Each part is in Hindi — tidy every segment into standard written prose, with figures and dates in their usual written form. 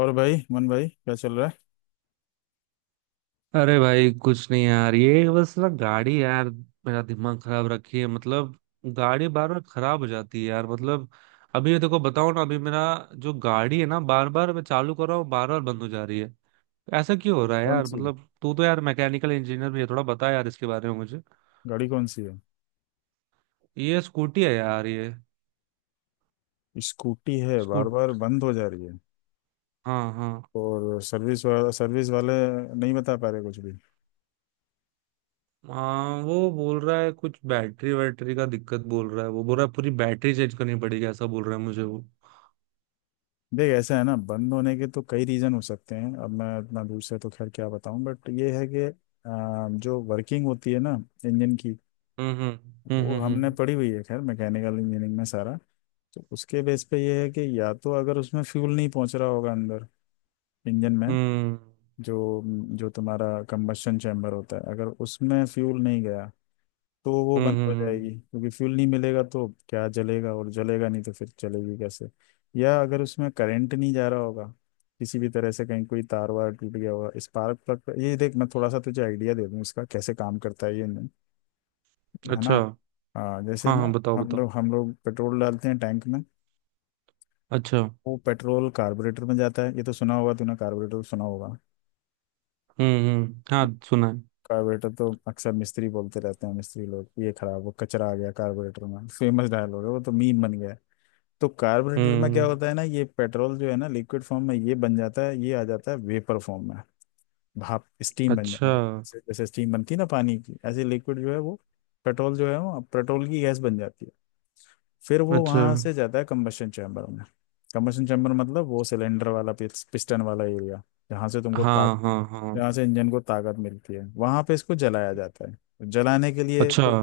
और भाई मन भाई क्या चल रहा है। अरे भाई, कुछ नहीं यार। ये बस ना, गाड़ी यार मेरा दिमाग खराब रखी है। मतलब गाड़ी बार बार खराब हो जाती है यार। मतलब अभी ये देखो, बताओ ना। अभी मेरा जो गाड़ी है ना, बार बार मैं चालू कर रहा हूँ, बार बार बंद हो जा रही है। ऐसा क्यों हो रहा है कौन यार? सी मतलब तू तो यार मैकेनिकल इंजीनियर भी है, थोड़ा बता यार इसके बारे में मुझे। गाड़ी कौन सी है? ये स्कूटी है यार ये। स्कूटी है, बार बार स्कूट बंद हो जा रही है? हाँ हाँ। और सर्विस वाला, सर्विस वाले नहीं बता पा रहे कुछ भी? हाँ, वो बोल रहा है कुछ बैटरी वैटरी का दिक्कत बोल रहा है। वो बोल रहा है पूरी बैटरी चेंज करनी पड़ेगी, ऐसा बोल रहा है मुझे वो। देख, ऐसा है ना, बंद होने के तो कई रीज़न हो सकते हैं, अब मैं इतना दूर से तो खैर क्या बताऊं, बट ये है कि जो वर्किंग होती है ना इंजन की, हम्म। हम्म। वो हम्म। हमने हम्म। पढ़ी हुई है खैर मैकेनिकल इंजीनियरिंग में सारा। तो उसके बेस पे ये है कि या तो अगर उसमें फ्यूल नहीं पहुंच रहा होगा अंदर इंजन में, हम्म। जो जो तुम्हारा कंबशन चैम्बर होता है, अगर उसमें फ्यूल नहीं गया तो वो हम्म। बंद हो हम्म। जाएगी, क्योंकि फ्यूल नहीं मिलेगा तो क्या जलेगा, और जलेगा नहीं तो फिर चलेगी कैसे। या अगर उसमें करंट नहीं जा रहा होगा, किसी भी तरह से कहीं कोई तार वार टूट गया होगा, स्पार्क प्लग। ये देख, मैं थोड़ा सा तुझे आइडिया दे दूँ इसका कैसे काम करता है ये, नहीं? है ना। अच्छा। हाँ, जैसे हाँ हाँ, ना बताओ हम बताओ। लोग हम लोग पेट्रोल डालते हैं टैंक में, अच्छा। वो पेट्रोल कार्बोरेटर में जाता है, ये तो सुना होगा तूने, कार्बोरेटर सुना होगा। हम्म, हाँ सुना है। कार्बोरेटर तो अक्सर मिस्त्री बोलते रहते हैं, मिस्त्री लोग ये खराब हो, कचरा आ गया कार्बोरेटर में, फेमस डायलॉग है वो तो, मीम बन गया है। तो कार्बोरेटर में क्या हम्म। होता है ना, ये पेट्रोल जो है ना लिक्विड फॉर्म में, ये बन जाता है, ये आ जाता है वेपर फॉर्म में, भाप, स्टीम बन जाता अच्छा। है। जैसे जैसे स्टीम बनती है ना पानी की, ऐसे लिक्विड जो है वो, पेट्रोल जो है वो पेट्रोल की गैस बन जाती है। फिर वो अच्छा। वहां से जाता है कम्बशन चैम्बर में। कम्बशन चैम्बर मतलब वो सिलेंडर वाला पिस्टन वाला एरिया, जहाँ से तुमको ताकत, हाँ हाँ हाँ। जहाँ से इंजन को ताकत मिलती है, वहां पे इसको जलाया जाता है। जलाने के लिए अच्छा। तो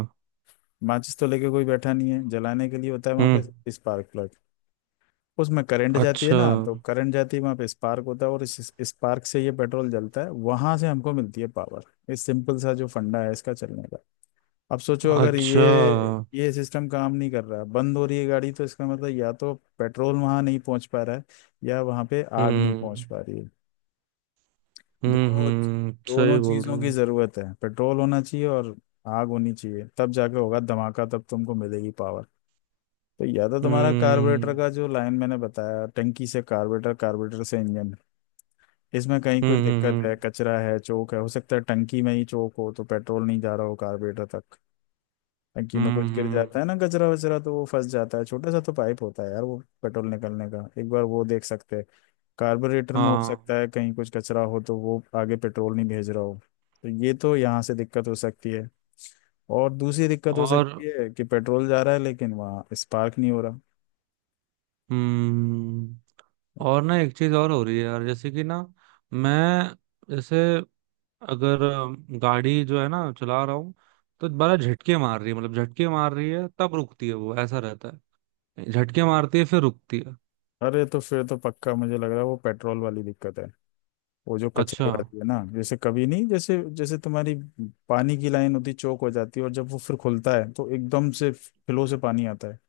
माचिस तो लेके कोई बैठा नहीं है, जलाने के लिए होता है वहां हम्म। पे स्पार्क प्लग। उसमें करंट जाती है अच्छा ना, तो करंट जाती है, वहां पे स्पार्क होता है, और इस स्पार्क से ये पेट्रोल जलता है, वहां से हमको मिलती है पावर। ये सिंपल सा जो फंडा है इसका चलने का। अब सोचो, अगर अच्छा। ये सिस्टम काम नहीं कर रहा, बंद हो रही है गाड़ी, तो इसका मतलब या तो पेट्रोल वहां नहीं पहुंच पा रहा है, या वहां पे आग नहीं पहुंच हम्म पा रही है। दोनों हम्म, दोनों सही बोल रहे चीजों की हो। जरूरत है, पेट्रोल होना चाहिए और आग होनी चाहिए, तब जाके होगा धमाका, तब तुमको मिलेगी पावर। तो या तो तुम्हारा कार्बोरेटर हम्म का जो लाइन मैंने बताया, टंकी से कार्बोरेटर, कार्बोरेटर से इंजन, इसमें कहीं कुछ दिक्कत है, हम्म। कचरा है, चोक है। हो सकता है टंकी में ही चोक हो तो पेट्रोल नहीं जा रहा हो कार्बोरेटर तक। टंकी में हम्म कुछ गिर हम्म, जाता हम्म, है ना कचरा वचरा, तो वो फंस जाता है, छोटा सा तो पाइप होता है यार वो पेट्रोल निकलने का, एक बार वो देख सकते हैं। कार्बोरेटर में हो हाँ। सकता है कहीं कुछ कचरा हो तो वो आगे पेट्रोल नहीं भेज रहा हो, तो ये तो यहाँ से दिक्कत हो सकती है। और दूसरी दिक्कत हो और सकती है कि पेट्रोल जा रहा है लेकिन वहाँ स्पार्क नहीं हो रहा। हम्म। और ना एक चीज और हो रही है यार, जैसे कि ना मैं जैसे, अगर गाड़ी जो है ना चला रहा हूँ, तो बड़ा झटके मार रही है। मतलब झटके मार रही है, तब रुकती है वो, ऐसा रहता है। झटके मारती है, फिर रुकती है। अरे, तो फिर तो पक्का मुझे लग रहा है वो पेट्रोल वाली दिक्कत है, वो जो कचरे अच्छा। वाली है ना। जैसे कभी नहीं, जैसे जैसे तुम्हारी पानी की लाइन होती चौक हो जाती है, और जब वो फिर खुलता है तो एकदम से फ्लो से पानी आता है,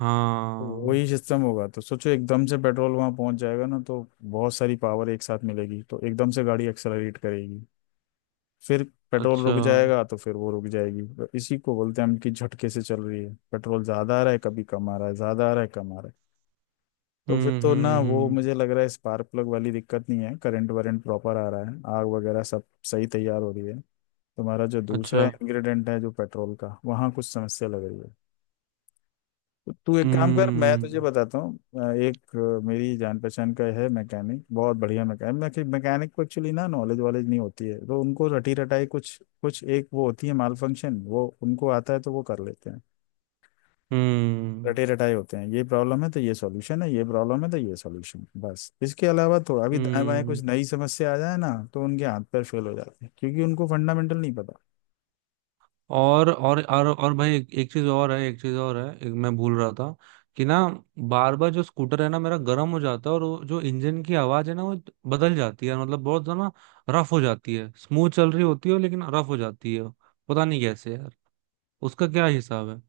हाँ। वही सिस्टम होगा। तो सोचो, एकदम से पेट्रोल वहां पहुंच जाएगा ना, तो बहुत सारी पावर एक साथ मिलेगी, तो एकदम से गाड़ी एक्सेलरेट करेगी, फिर पेट्रोल अच्छा। रुक जाएगा तो फिर वो रुक जाएगी। तो इसी को बोलते हैं हम कि झटके से चल रही है। पेट्रोल ज्यादा आ रहा है, कभी कम आ रहा है, ज्यादा आ रहा है, कम आ रहा है। तो फिर तो ना वो, हम्म। मुझे लग रहा है स्पार्क प्लग वाली दिक्कत नहीं है, करंट वरेंट प्रॉपर आ रहा है, आग वगैरह सब सही तैयार हो रही है। तुम्हारा जो अच्छा। दूसरा इंग्रेडिएंट है जो पेट्रोल का, वहाँ कुछ समस्या लग रही है। तू एक काम कर, मैं तुझे हम्म बताता हूँ, एक मेरी जान पहचान का है मैकेनिक, बहुत बढ़िया मैकेनिक। मैकेनिक को एक्चुअली ना नॉलेज वॉलेज नहीं होती है, तो उनको रटी रटाई कुछ कुछ एक वो होती है, माल फंक्शन वो उनको आता है तो वो कर लेते हैं, हम्म रटे रटाई होते हैं। ये प्रॉब्लम है तो ये सॉल्यूशन है, ये प्रॉब्लम है तो ये सॉल्यूशन, बस। इसके अलावा थोड़ा भी दाएं बाएं हम्म। कुछ नई समस्या आ जाए ना, तो उनके हाथ पैर फेल हो जाते हैं, क्योंकि उनको फंडामेंटल नहीं पता। और भाई, एक चीज और है, एक चीज और है। एक मैं भूल रहा था, कि ना बार बार जो स्कूटर है ना मेरा गर्म हो जाता है। और वो जो इंजन की आवाज है ना, वो बदल जाती है। मतलब बहुत ज्यादा रफ हो जाती है। स्मूथ चल रही होती है लेकिन रफ हो जाती है। पता नहीं कैसे यार, उसका क्या हिसाब है,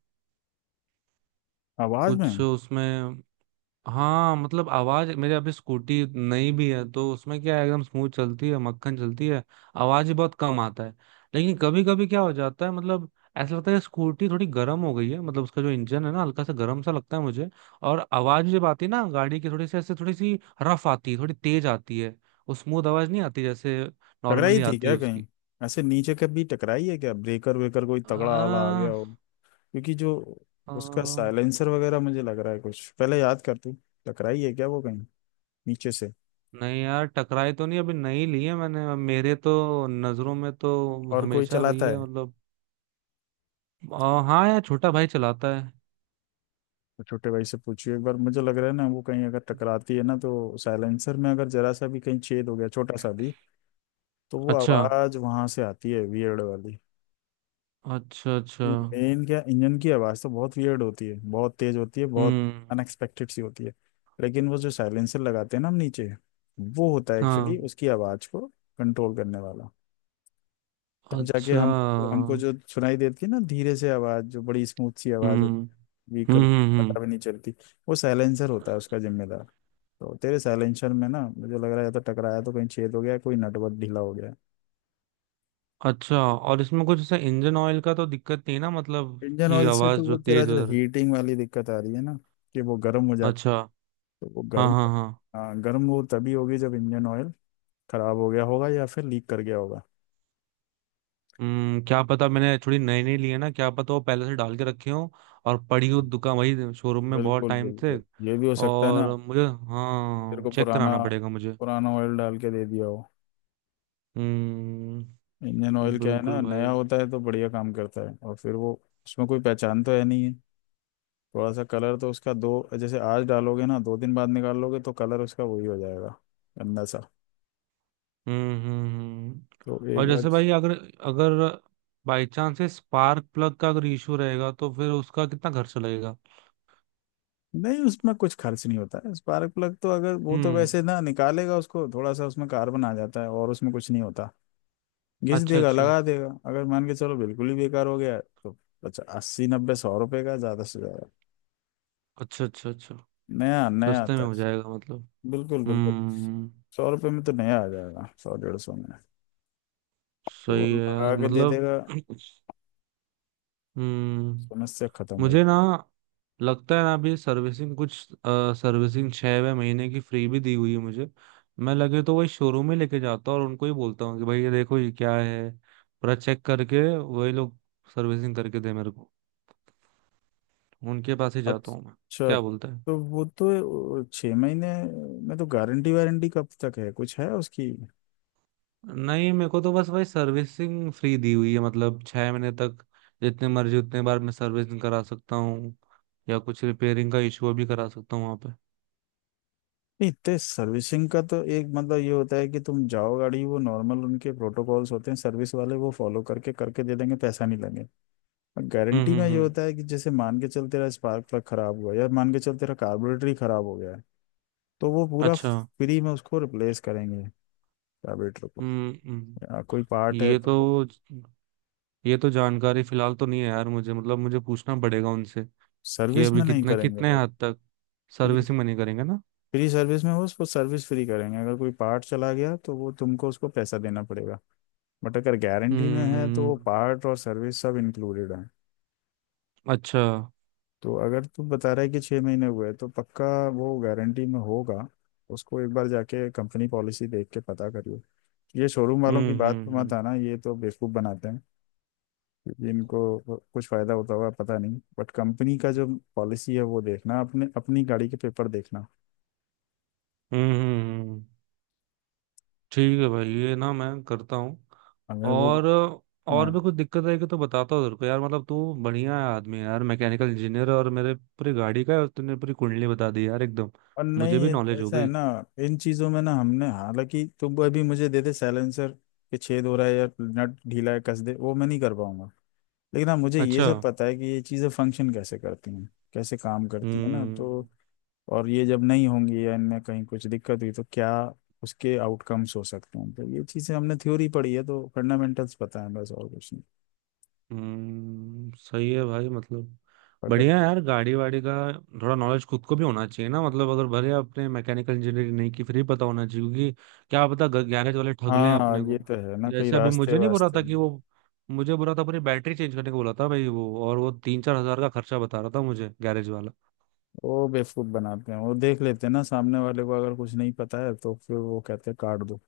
आवाज कुछ में, उसमें। हाँ, मतलब आवाज मेरे, अभी स्कूटी नई भी है तो उसमें क्या है, एकदम स्मूथ चलती है, मक्खन चलती है। आवाज ही बहुत कम आता है। लेकिन कभी कभी क्या हो जाता है, मतलब ऐसा लगता है स्कूटी थोड़ी गर्म हो गई है। मतलब उसका जो इंजन है ना, हल्का सा गर्म सा लगता है मुझे। और आवाज जब आती है ना गाड़ी की, थोड़ी सी ऐसे, थोड़ी सी रफ आती है, थोड़ी तेज आती है। वो स्मूथ आवाज नहीं आती जैसे टकराई नॉर्मली थी आती है क्या कहीं? उसकी। ऐसे नीचे कभी टकराई है क्या, ब्रेकर वेकर कोई तगड़ा वाला आ गया आ, हो? क्योंकि जो आ, उसका साइलेंसर वगैरह, मुझे लग रहा है कुछ, पहले याद कर तू, टकराई है क्या वो कहीं नीचे से? नहीं यार, टकराई तो नहीं। अभी नई ली है मैंने, मेरे तो नजरों में तो और कोई हमेशा रही चलाता है है? मतलब। हाँ यार, छोटा भाई चलाता है। तो छोटे भाई से पूछियो एक बार, मुझे लग रहा है ना, वो कहीं अगर टकराती है ना तो साइलेंसर में अगर जरा सा भी कहीं छेद हो गया, छोटा सा भी, तो वो अच्छा आवाज वहां से आती है वियर्ड वाली। अच्छा अच्छा। मेन क्या, इंजन की आवाज तो बहुत वियर्ड होती है, बहुत तेज होती है, बहुत हम्म। अनएक्सपेक्टेड सी होती है। लेकिन वो जो साइलेंसर लगाते हैं ना हम नीचे, वो होता है हाँ। एक्चुअली उसकी आवाज को कंट्रोल करने वाला, तब जाके अच्छा। हमको हमको जो सुनाई देती है ना धीरे से आवाज, जो बड़ी स्मूथ सी आवाज हम्म होती है व्हीकल, हम्म। पता भी नहीं चलती, वो साइलेंसर होता है उसका जिम्मेदार। तो तेरे साइलेंसर में ना, मुझे लग रहा है या तो टकराया तो कहीं छेद हो गया, कोई नटवर्क ढीला हो गया। अच्छा। और इसमें कुछ ऐसा इंजन ऑयल का तो दिक्कत नहीं ना, मतलब इंजन कि ऑयल से आवाज तो जो वो तेरा तेज जो हो रही। हीटिंग वाली दिक्कत आ रही है ना, कि वो गर्म हो जाती है, अच्छा। तो वो हाँ गर्म, हाँ हाँ। हाँ, गर्म वो तभी होगी जब इंजन ऑयल खराब हो गया होगा, या फिर लीक कर गया होगा। हम्म, क्या पता। मैंने थोड़ी नई नई ली है ना, क्या पता वो पहले से डाल के रखे हो, और पड़ी हो हाँ, दुकान वही शोरूम में बहुत बिल्कुल टाइम से। बिल्कुल, ये भी हो सकता है ना। और मुझे, तेरे हाँ को चेक पुराना, कराना पड़ेगा मुझे। पुराना ऑयल डाल के दे दिया हो। हम्म, इंडियन ऑयल क्या है बिल्कुल ना, नया भाई। होता है तो बढ़िया काम करता है, और फिर वो, उसमें कोई पहचान तो है नहीं है, थोड़ा सा कलर तो उसका दो, जैसे आज डालोगे ना दो दिन बाद निकाल लोगे तो कलर उसका वही हो जाएगा, गंदा सा। हम्म। हम्म। हम्म। तो एक और बार, जैसे भाई, अगर अगर बाई चांस से स्पार्क प्लग का अगर इशू रहेगा, तो फिर उसका कितना खर्चा लगेगा? नहीं उसमें कुछ खर्च नहीं होता है स्पार्क प्लग तो, अगर वो तो हम्म। वैसे ना निकालेगा उसको, थोड़ा सा उसमें कार्बन आ जाता है और उसमें कुछ नहीं होता, घिस अच्छा देगा अच्छा लगा देगा। अगर मान के चलो बिल्कुल ही बेकार हो गया तो, अच्छा, अस्सी नब्बे सौ रुपए का ज्यादा से ज्यादा, अच्छा। अच्छा। अच्छा। नया नया सस्ते में आता है। हो जाएगा मतलब? बिल्कुल बिल्कुल, हम्म। सौ रुपये में तो नया आ जाएगा, सौ डेढ़ सौ में, तो वो सही है लगा यार के दे मतलब। देगा, हम्म। समस्या खत्म हो मुझे जाएगी। ना लगता है ना, अभी सर्विसिंग कुछ, सर्विसिंग 6 महीने की फ्री भी दी हुई है मुझे। मैं लगे तो वही शोरूम में लेके जाता हूँ, और उनको ही बोलता हूँ कि भाई ये देखो ये क्या है, पूरा चेक करके वही लोग सर्विसिंग करके दे मेरे को। उनके पास ही जाता हूँ मैं। अच्छा, क्या बोलते हैं। तो वो तो छः महीने में तो, गारंटी वारंटी कब तक है, कुछ है उसकी? नहीं, मेरे को तो बस भाई सर्विसिंग फ्री दी हुई है, मतलब 6 महीने तक। जितने मर्जी उतने बार मैं सर्विसिंग करा सकता हूँ, या कुछ रिपेयरिंग का इशू भी करा सकता हूँ वहाँ पे। नहीं तो सर्विसिंग का तो एक मतलब ये होता है कि तुम जाओ गाड़ी, वो नॉर्मल उनके प्रोटोकॉल्स होते हैं सर्विस वाले, वो फॉलो करके करके दे देंगे, पैसा नहीं लगेगा। गारंटी में ये हम्म। होता है कि जैसे मान के चल तेरा स्पार्क प्लग खराब हुआ, या मान के चल तेरा कार्बोरेटर ही खराब हो गया है, तो वो पूरा अच्छा। फ्री में उसको रिप्लेस करेंगे, कार्बोरेटर को, हम्म। या कोई पार्ट है ये तो। तो ये तो जानकारी फिलहाल तो नहीं है यार मुझे। मतलब मुझे पूछना पड़ेगा उनसे कि सर्विस अभी में नहीं कितना, करेंगे कितने वो, हद तक फ्री, सर्विसिंग मनी करेंगे ना। फ्री सर्विस में वो उसको सर्विस फ्री करेंगे, अगर कोई पार्ट चला गया तो वो तुमको, उसको पैसा देना पड़ेगा। बट अगर गारंटी में है तो हम्म। वो पार्ट और सर्विस सब इंक्लूडेड है। अच्छा। तो अगर तू बता रहा है कि छः महीने हुए तो पक्का वो गारंटी में होगा। उसको एक बार जाके कंपनी पॉलिसी देख के पता करियो। ये शोरूम वालों की बात पे मत हम्म। आना, ये तो बेवकूफ़ बनाते हैं, क्योंकि इनको कुछ फ़ायदा होता हुआ पता नहीं, बट कंपनी का जो पॉलिसी है वो देखना, अपने, अपनी गाड़ी के पेपर देखना। हम्म हम्म, हम्म। ठीक है भाई, ये ना मैं करता हूँ। अगर वो, और हाँ, और भी कुछ दिक्कत आएगी तो बताता हूँ तेरे को यार। मतलब तू बढ़िया आदमी है यार, मैकेनिकल इंजीनियर, और मेरे पूरी गाड़ी का तूने पूरी कुंडली बता दी यार एकदम। और नहीं मुझे भी नॉलेज हो ऐसा है गई। ना, इन चीज़ों में ना हमने, हालांकि तुम अभी मुझे दे दे साइलेंसर के छेद हो रहा है या नट ढीला है कस दे, वो मैं नहीं कर पाऊंगा, लेकिन हाँ मुझे ये अच्छा। सब पता है कि ये चीज़ें फंक्शन कैसे करती हैं, कैसे काम करती हैं ना। तो हम्म और ये जब नहीं होंगी या इनमें कहीं कुछ दिक्कत हुई तो क्या उसके आउटकम्स हो सकते हैं, तो ये चीज़ें हमने थ्योरी पढ़ी है तो फंडामेंटल्स पता है, बस और कुछ नहीं। हम्म। सही है भाई मतलब। अगर, बढ़िया है यार। गाड़ी वाड़ी का थोड़ा नॉलेज खुद को भी होना चाहिए ना। मतलब अगर भले आपने मैकेनिकल इंजीनियरिंग नहीं की, फिर भी पता होना चाहिए, क्योंकि क्या पता गैरेज वाले ठग लें हाँ अपने ये को। तो है ना, कई जैसे अभी रास्ते मुझे नहीं बोला वास्ते था कि हैं। वो, मुझे बोला था अपनी बैटरी चेंज करने को बोला था भाई वो, और वो 3-4 हज़ार का खर्चा बता रहा था मुझे गैरेज वाला। वो बेवकूफ बनाते हैं, वो देख लेते हैं ना सामने वाले को, अगर कुछ नहीं पता है तो फिर वो कहते हैं काट दो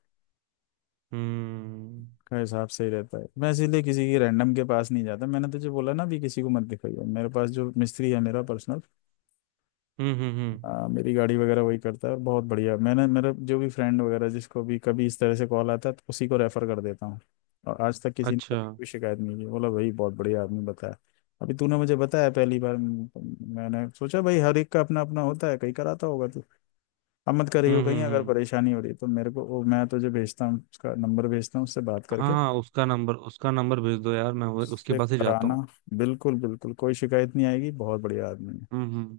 हम्म का हिसाब सही रहता है। मैं इसीलिए किसी की रैंडम के पास नहीं जाता, मैंने तुझे बोला ना, भी किसी को मत दिखाइए, मेरे पास जो मिस्त्री है मेरा पर्सनल, हम्म। मेरी गाड़ी वगैरह वही करता है, और बहुत बढ़िया, मैंने, मेरा जो भी फ्रेंड वगैरह जिसको भी कभी इस तरह से कॉल आता है तो उसी को रेफर कर देता हूँ, और आज तक किसी ने अच्छा। कभी कोई शिकायत नहीं की, बोला भाई बहुत बढ़िया आदमी बताया। अभी तूने मुझे बताया पहली बार, मैंने सोचा भाई हर एक का अपना अपना होता है, कहीं कराता होगा तू। अब मत करियो, कहीं अगर हम्म। परेशानी हो रही है तो मेरे को, वो मैं तुझे भेजता हूँ उसका नंबर, भेजता हूँ उससे बात हाँ करके, हाँ, उसका नंबर भेज दो यार। मैं उसके उससे पास ही जाता कराना, हूँ। बिल्कुल बिल्कुल कोई शिकायत नहीं आएगी, बहुत बढ़िया आदमी हम्म।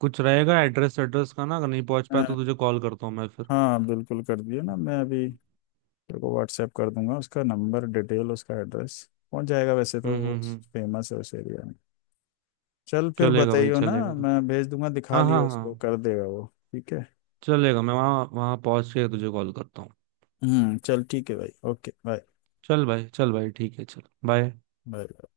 कुछ रहेगा एड्रेस एड्रेस का ना, अगर नहीं पहुंच पाया है। तो तुझे कॉल करता हूँ मैं फिर। हाँ बिल्कुल कर दियो ना, मैं अभी तेरे को व्हाट्सएप कर दूंगा उसका नंबर डिटेल, उसका एड्रेस पहुंच जाएगा, वैसे तो वो हम्म। फेमस है उस एरिया में। चल, फिर चलेगा भाई, बताइयो ना, चलेगा। मैं भेज दूंगा, दिखा हाँ हाँ लियो उसको, हाँ। कर देगा वो। ठीक है। चलेगा, मैं वहाँ वहाँ पहुंच के तुझे कॉल करता हूँ। हम्म, चल ठीक है भाई, ओके, बाय। चल भाई, चल भाई, ठीक है, चल बाय। बाय।